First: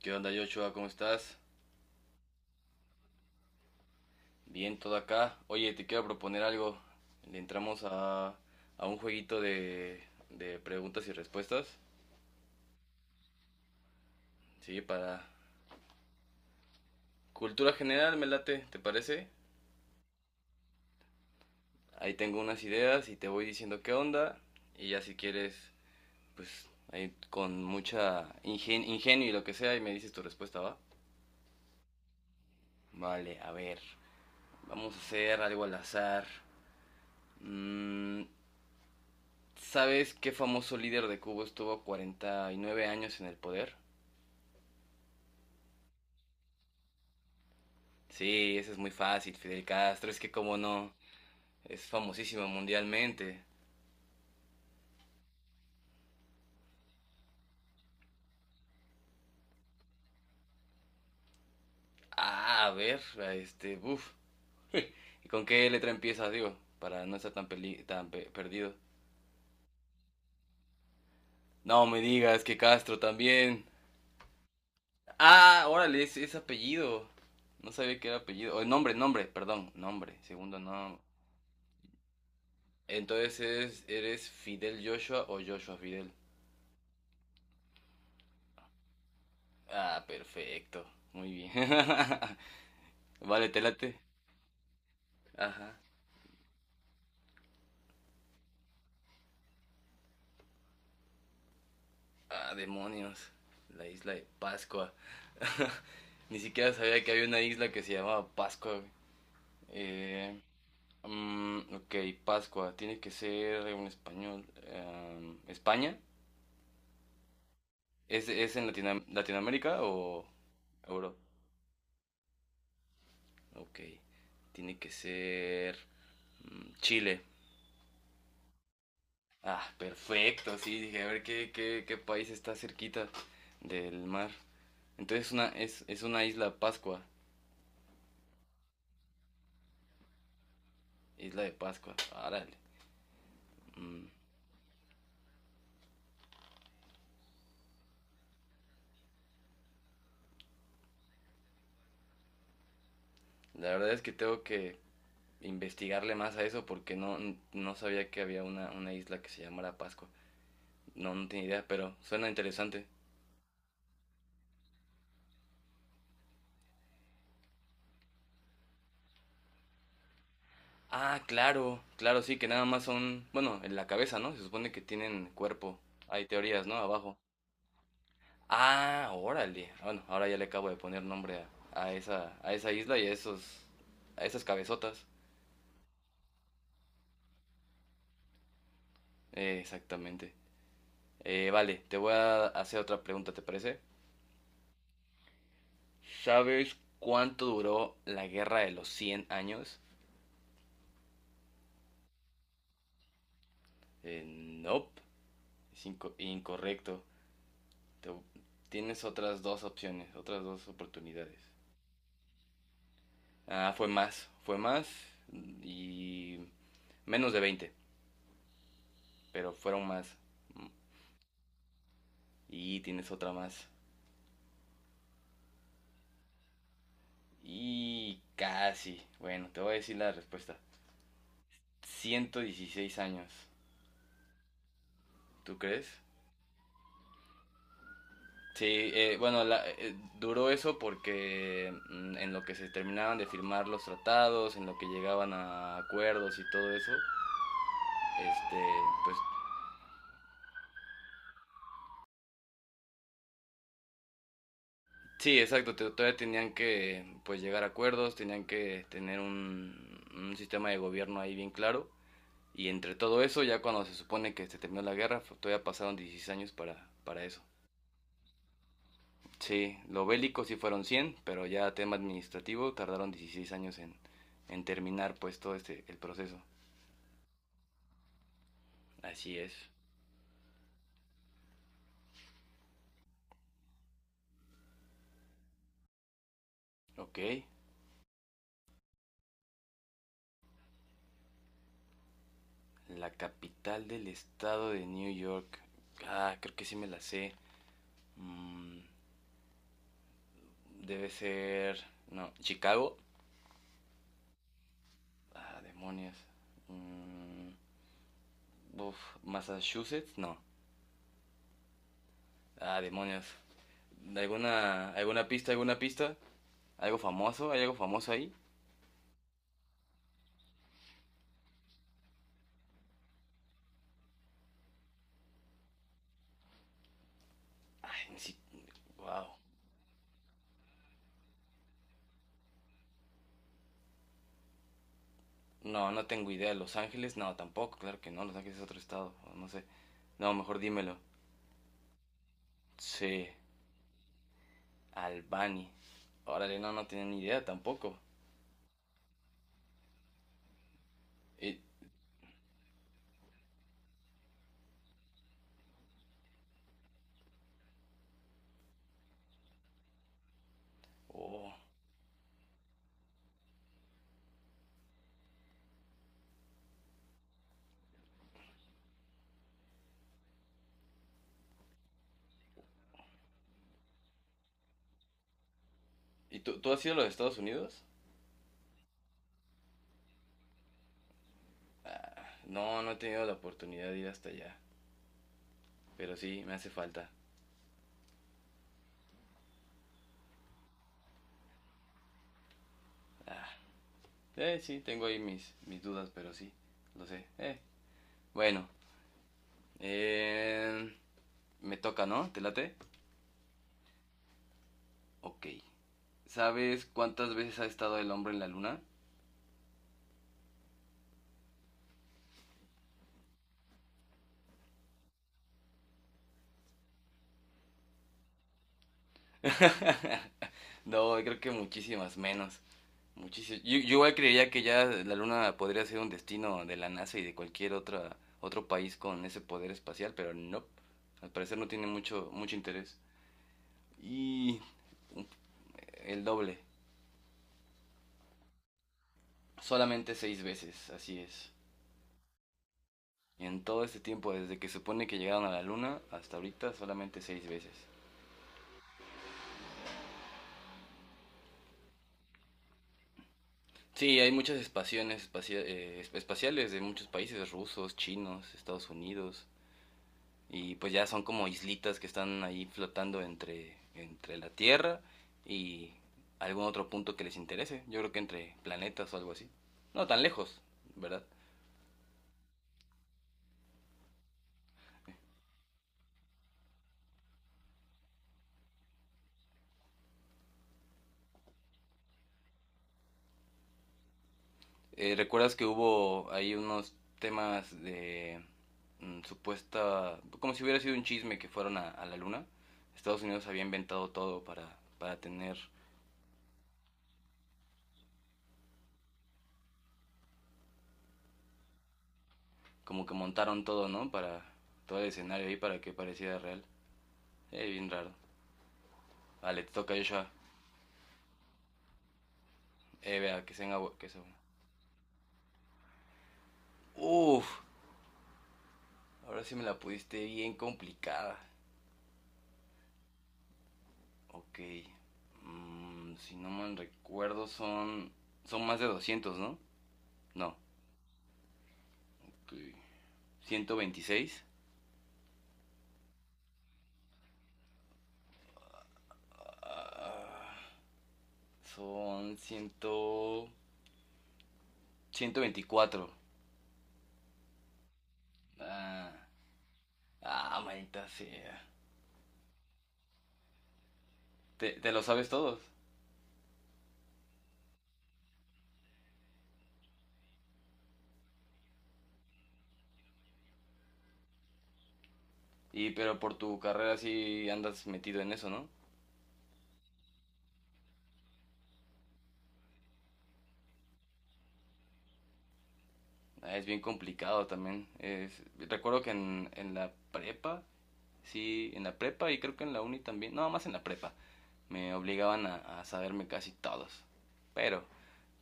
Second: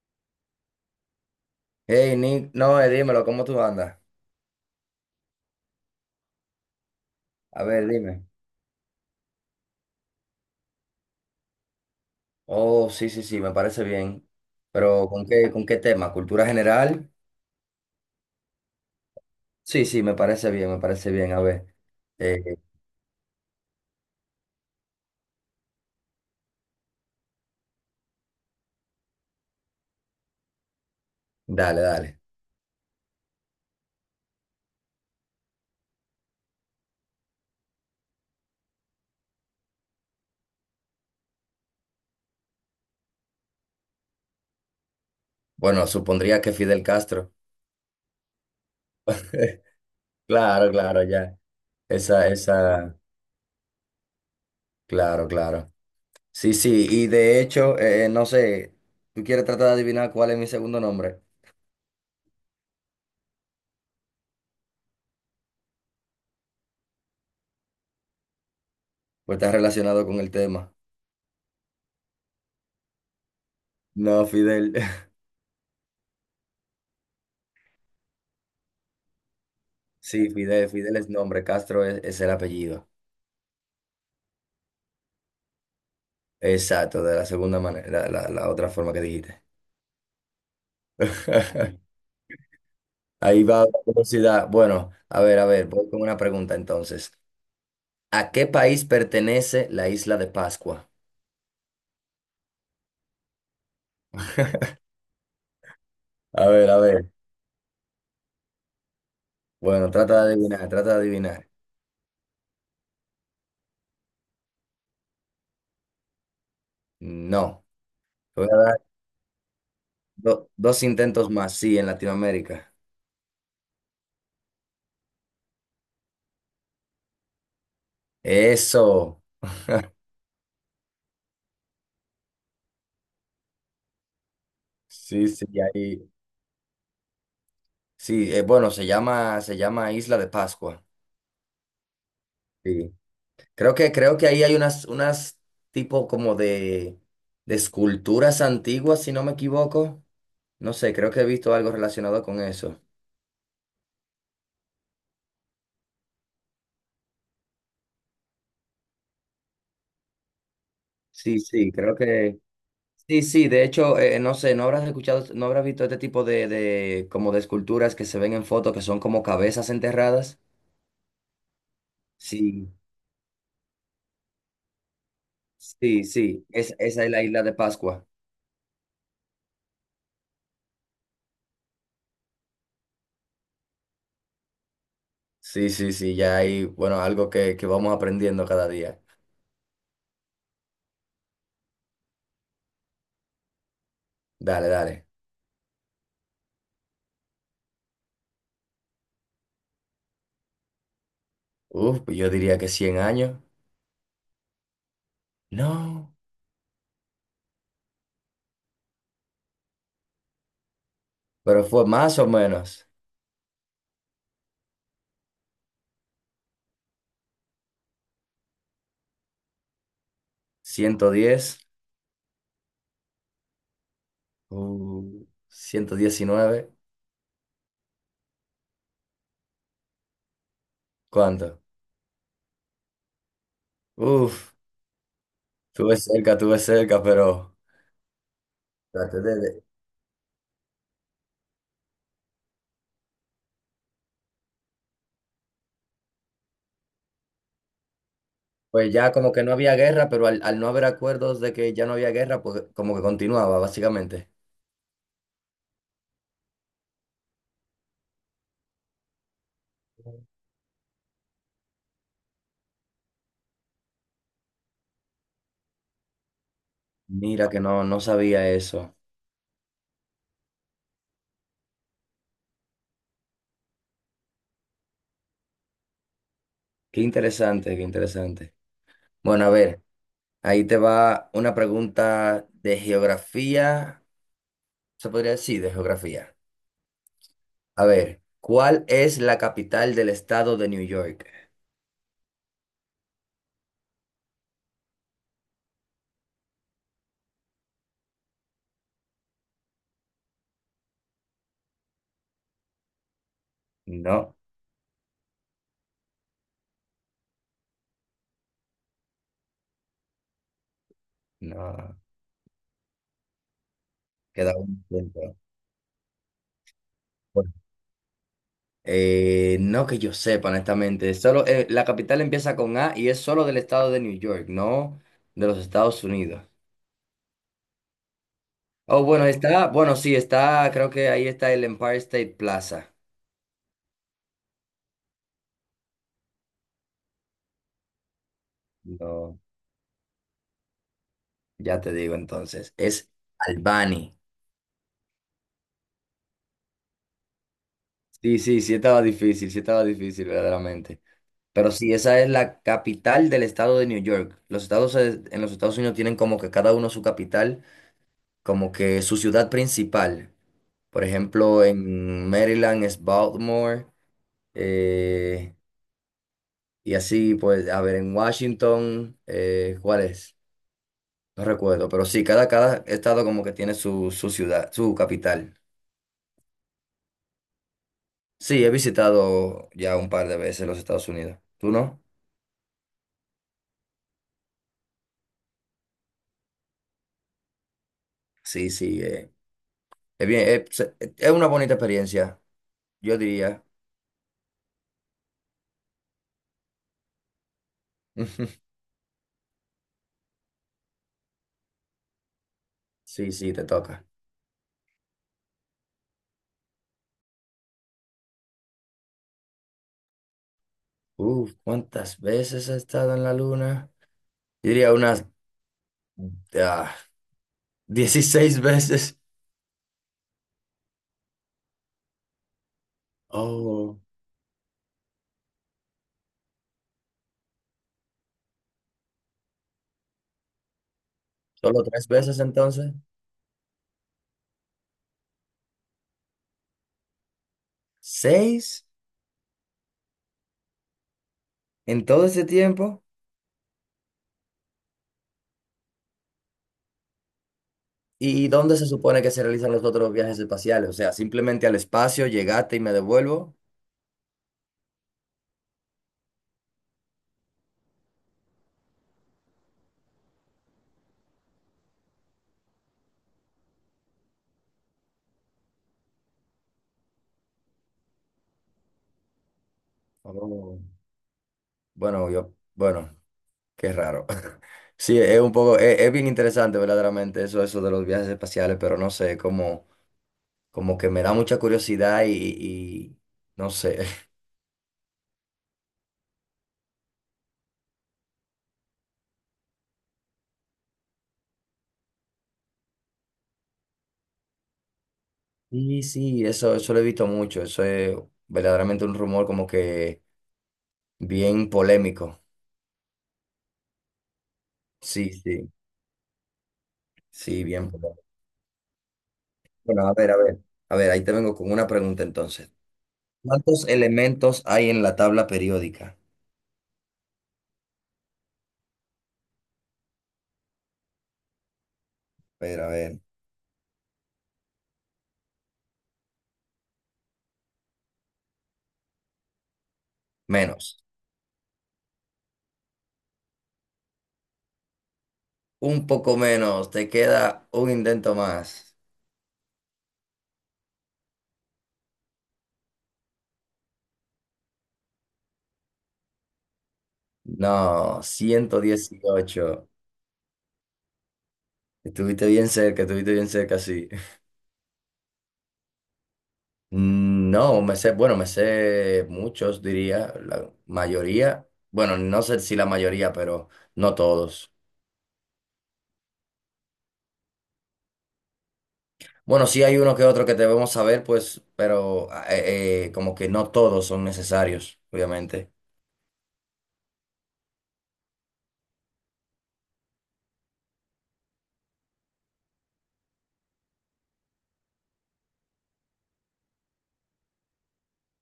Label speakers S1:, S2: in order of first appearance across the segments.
S1: ¿Qué onda, Joshua? ¿Cómo estás?
S2: Hey, Nick, no, dímelo, ¿cómo tú andas?
S1: Bien, todo acá. Oye, te quiero proponer algo. Le
S2: A
S1: entramos
S2: ver, dime.
S1: a un jueguito de preguntas y respuestas.
S2: Oh, sí, sí, sí, me parece bien.
S1: Sí,
S2: Pero
S1: para
S2: ¿con qué tema? ¿Cultura general?
S1: cultura general, me late, ¿te parece?
S2: Sí, sí, me parece bien, me parece bien. A ver,
S1: Ahí tengo
S2: eh,
S1: unas ideas y te voy diciendo qué onda. Y ya si quieres, pues ahí con mucha ingenio y lo que sea, y me dices tu respuesta, ¿va?
S2: dale, dale.
S1: Vale, a ver. Vamos a hacer algo al azar. Mm, ¿Sabes qué famoso líder de Cuba estuvo 49 años en el poder?
S2: Bueno, supondría que Fidel Castro.
S1: Sí, eso es muy fácil, Fidel Castro. Es que cómo
S2: Claro,
S1: no,
S2: claro, ya.
S1: es
S2: Esa,
S1: famosísimo
S2: esa,
S1: mundialmente.
S2: claro, claro. Sí, sí, y de hecho, no sé, ¿tú quieres tratar de adivinar cuál es mi segundo nombre?
S1: Ah, a ver, uff. ¿Y con qué letra empieza, digo? Para no estar tan, perdido.
S2: Pues está relacionado con el tema.
S1: No me digas que Castro también.
S2: No, Fidel.
S1: Ah, órale, es apellido. No sabía que era apellido. O perdón, nombre,
S2: Sí,
S1: segundo
S2: Fidel, Fidel
S1: nombre.
S2: es nombre, Castro es el apellido.
S1: Entonces, ¿eres Fidel Joshua o Joshua Fidel?
S2: Exacto, de la segunda manera, la otra forma que dijiste.
S1: Ah, perfecto. Muy bien.
S2: Ahí
S1: Vale, te
S2: va la
S1: late.
S2: curiosidad. Bueno, a ver,
S1: Ajá.
S2: voy con una pregunta entonces. ¿A qué país pertenece la isla de Pascua?
S1: Ah, demonios. La isla de Pascua. Ni
S2: A ver,
S1: siquiera
S2: a
S1: sabía
S2: ver.
S1: que había una isla que se llamaba Pascua. Güey.
S2: Bueno, trata de
S1: Eh,
S2: adivinar, trata de adivinar.
S1: ok, Pascua. Tiene que ser en español. ¿España?
S2: No. Te voy
S1: Es
S2: a
S1: en
S2: dar
S1: Latinoamérica o
S2: dos
S1: Europa?
S2: intentos más, sí, en Latinoamérica.
S1: Ok. Tiene que ser Chile.
S2: Eso.
S1: Ah, perfecto, sí, dije, a ver qué país está cerquita del mar.
S2: Sí,
S1: Entonces
S2: sí,
S1: es
S2: ahí.
S1: una isla Pascua,
S2: Sí, bueno, se llama Isla de Pascua.
S1: isla de Pascua, árale.
S2: Sí. Creo que,
S1: Mm,
S2: creo que ahí hay unas, unas tipo como de esculturas antiguas, si no me equivoco. No sé, creo que he visto algo relacionado con eso.
S1: La verdad es que tengo que investigarle más a eso porque no, no sabía que había una isla que se llamara Pascua. No, no
S2: Sí,
S1: tenía idea,
S2: sí,
S1: pero
S2: creo
S1: suena
S2: que...
S1: interesante.
S2: Sí, sí, de hecho, no sé, no habrás escuchado, no habrás visto este tipo como de esculturas que se ven en fotos que son como cabezas enterradas.
S1: Ah, claro, claro, sí, que nada
S2: Sí,
S1: más son, bueno, en la cabeza, ¿no? Se supone que tienen cuerpo.
S2: sí,
S1: Hay
S2: sí,
S1: teorías, ¿no?
S2: es, esa es
S1: Abajo.
S2: la isla de Pascua.
S1: Ah, órale. Ah, bueno, ahora ya le acabo de poner nombre a esa isla y a esos, a esas cabezotas.
S2: Sí, sí, sí, ya hay, bueno, algo que vamos aprendiendo cada día.
S1: Exactamente. Vale, te voy a hacer otra pregunta, ¿te parece?
S2: Dale, dale.
S1: ¿Sabes cuánto duró la guerra de los 100 años?
S2: Uf, pues yo diría que 100 años.
S1: Nope, es
S2: No,
S1: incorrecto. Te- tienes otras dos opciones, otras dos oportunidades.
S2: pero fue más o menos
S1: Ah, fue más y menos de 20, pero fueron más.
S2: 110,
S1: Y tienes otra más.
S2: uh, 119.
S1: Y casi. Bueno, te voy a decir la respuesta.
S2: ¿Cuánto?
S1: 116 años.
S2: Uf,
S1: ¿Tú crees?
S2: tuve cerca, pero
S1: Sí,
S2: traté
S1: bueno, duró eso porque en lo que se terminaban de firmar los tratados, en lo que llegaban a acuerdos y todo eso, este,
S2: pues ya
S1: pues
S2: como que no había guerra, pero al no haber acuerdos de que ya no había guerra, pues como que continuaba, básicamente.
S1: sí, exacto, todavía tenían que pues llegar a acuerdos, tenían que tener un sistema de gobierno ahí bien claro. Y entre todo eso, ya cuando se supone que se terminó la guerra, todavía pasaron 16 años para eso.
S2: Mira que no, no sabía eso.
S1: Sí, lo bélico sí fueron 100 pero ya tema administrativo tardaron 16 años en terminar pues todo este el proceso.
S2: Qué interesante, qué interesante.
S1: Así
S2: Bueno, a
S1: es.
S2: ver, ahí te va una pregunta de geografía, se podría decir, de geografía.
S1: Ok,
S2: A ver, ¿cuál es la capital del estado de New York?
S1: la capital del estado de New York. Ah, creo que sí me la sé. Mm, debe ser... No, Chicago.
S2: No,
S1: Ah, demonios. Mm, uf, Massachusetts, no.
S2: no,
S1: Ah, demonios.
S2: queda un
S1: ¿Alguna,
S2: punto.
S1: alguna pista, alguna pista? ¿Algo famoso?
S2: Bueno,
S1: ¿Hay algo famoso ahí?
S2: no que yo sepa, honestamente. Solo, la capital empieza con A y es solo del estado de New York, no de los Estados Unidos.
S1: Ay, sí.
S2: Oh, bueno,
S1: Wow.
S2: está, bueno, sí, está, creo que ahí está el Empire State Plaza.
S1: No, no tengo idea. ¿Los Ángeles? No, tampoco, claro que no. Los Ángeles es otro estado,
S2: No,
S1: no sé. No, mejor dímelo.
S2: ya te digo entonces, es
S1: Sí,
S2: Albany.
S1: Albany. Órale, no, no tenía ni idea tampoco.
S2: Sí, sí, sí estaba difícil, verdaderamente.
S1: Y,
S2: Pero sí, esa es la capital del estado de New York. Los estados en los Estados Unidos tienen como que cada uno su capital, como que su ciudad principal. Por
S1: oh.
S2: ejemplo, en Maryland es Baltimore, eh, y así, pues, a ver, en Washington, ¿cuál es? No recuerdo, pero sí, cada, cada estado como que tiene su, su ciudad, su capital.
S1: ¿Y tú has ido a los Estados Unidos?
S2: Sí, he visitado ya un par de veces los Estados Unidos. ¿Tú no?
S1: No, no he tenido la oportunidad de ir hasta allá. Pero sí, me hace falta.
S2: Sí, sí, es bien, es una bonita experiencia, yo diría.
S1: Sí, tengo ahí mis, mis dudas, pero sí, lo sé. Bueno, eh, me toca, ¿no? ¿Te late?
S2: Sí, sí, te toca.
S1: Ok. ¿Sabes cuántas veces ha estado el hombre en la luna?
S2: Uf, ¿cuántas veces he estado en la luna? Yo diría unas ah, 16 veces.
S1: No, creo que muchísimas menos. Muchísimas. Yo
S2: Oh,
S1: igual creería que ya la Luna podría ser un destino de la NASA y de cualquier otra, otro país con ese poder espacial, pero no. Al parecer no
S2: solo
S1: tiene
S2: tres
S1: mucho,
S2: veces
S1: mucho
S2: entonces.
S1: interés. Y el doble.
S2: ¿Seis
S1: Solamente 6 veces, así es.
S2: en todo ese tiempo?
S1: Y en todo este tiempo, desde que supone que llegaron a la Luna hasta ahorita, solamente 6 veces.
S2: ¿Y dónde se supone que se realizan los otros viajes espaciales? O sea, simplemente al espacio, llegaste y me devuelvo.
S1: Sí, hay muchas espaciales de muchos países, rusos, chinos, Estados Unidos, y pues ya son como islitas que están ahí flotando entre, entre la Tierra y algún otro punto que les interese. Yo creo que entre planetas o algo así. No tan lejos,
S2: Oh,
S1: ¿verdad?
S2: bueno, yo, bueno, qué raro. Sí, es un poco, es bien interesante verdaderamente eso, eso de los viajes espaciales, pero no sé, como, como que me da mucha curiosidad y no sé.
S1: ¿Recuerdas que hubo ahí unos temas de supuesta... como si hubiera sido un chisme que fueron a la Luna? Estados Unidos había inventado todo para tener...
S2: Sí, sí, eso lo he visto mucho, eso es verdaderamente un rumor como que... Bien polémico.
S1: Como que montaron todo, ¿no? Para todo el
S2: Sí,
S1: escenario ahí
S2: sí,
S1: para que pareciera real.
S2: sí,
S1: Bien
S2: bien
S1: raro.
S2: polémico.
S1: Vale, te toca,
S2: Bueno, a
S1: Joshua.
S2: ver, a ver. A ver, ahí te vengo con una pregunta entonces.
S1: Vea,
S2: ¿Cuántos
S1: que se...
S2: elementos hay en la tabla periódica?
S1: Uf, ahora sí me la pudiste bien complicada.
S2: A ver, a ver.
S1: Ok. Si no mal recuerdo, son. Son más de 200, ¿no? No.
S2: Menos.
S1: Okay. 126.
S2: Un poco menos. Te queda un intento más.
S1: Ah, son cien... 124.
S2: No, ciento
S1: Ah,
S2: dieciocho
S1: ah maldita sea.
S2: Estuviste bien cerca, sí.
S1: Te lo sabes todos.
S2: Mm, no, me sé, bueno, me sé muchos, diría, la mayoría. Bueno, no sé si la mayoría, pero no todos.
S1: Y pero por tu carrera sí andas metido en eso, ¿no?
S2: Bueno, sí hay uno que otro que debemos saber, pues, pero como que no todos son necesarios, obviamente.
S1: Ah, es bien complicado también. Recuerdo que en la prepa, sí, en la prepa y creo que en la uni también, no, más en la prepa, me obligaban a saberme casi todos. Pero,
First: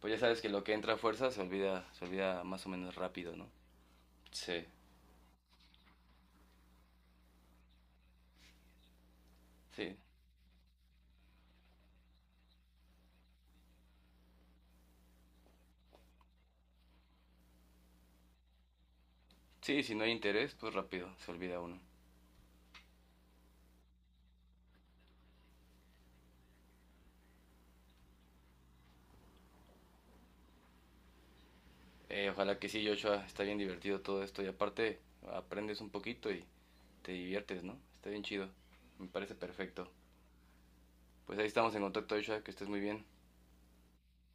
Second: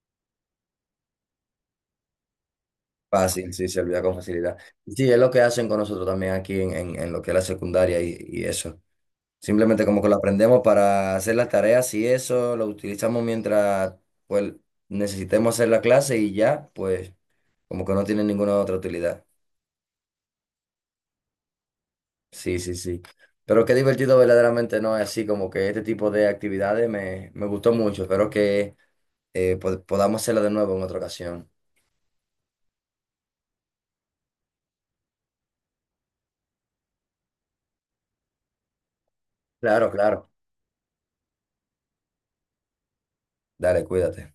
S1: pues ya sabes que lo que entra a fuerza se olvida más o menos rápido, ¿no?
S2: Fácil, sí, se olvida con facilidad.
S1: Sí,
S2: Y sí, es lo que hacen con nosotros también aquí en, en lo que es la secundaria y eso. Simplemente
S1: sí.
S2: como que lo aprendemos para hacer las tareas y eso, lo utilizamos mientras, pues, necesitemos hacer la clase y ya, pues, como que no tiene ninguna otra utilidad.
S1: Sí, si no hay interés, pues rápido, se olvida uno.
S2: Sí, sí, sí. Pero qué divertido verdaderamente, ¿no? Así como que este tipo de actividades me, me gustó mucho. Espero que podamos hacerlo de nuevo en otra ocasión.
S1: Ojalá que sí, Joshua, está bien divertido todo esto y aparte aprendes un poquito y te diviertes, ¿no? Está bien chido, me parece perfecto.
S2: Claro, claro.
S1: Pues ahí estamos en contacto, Joshua, que estés muy bien.
S2: Dale, cuídate.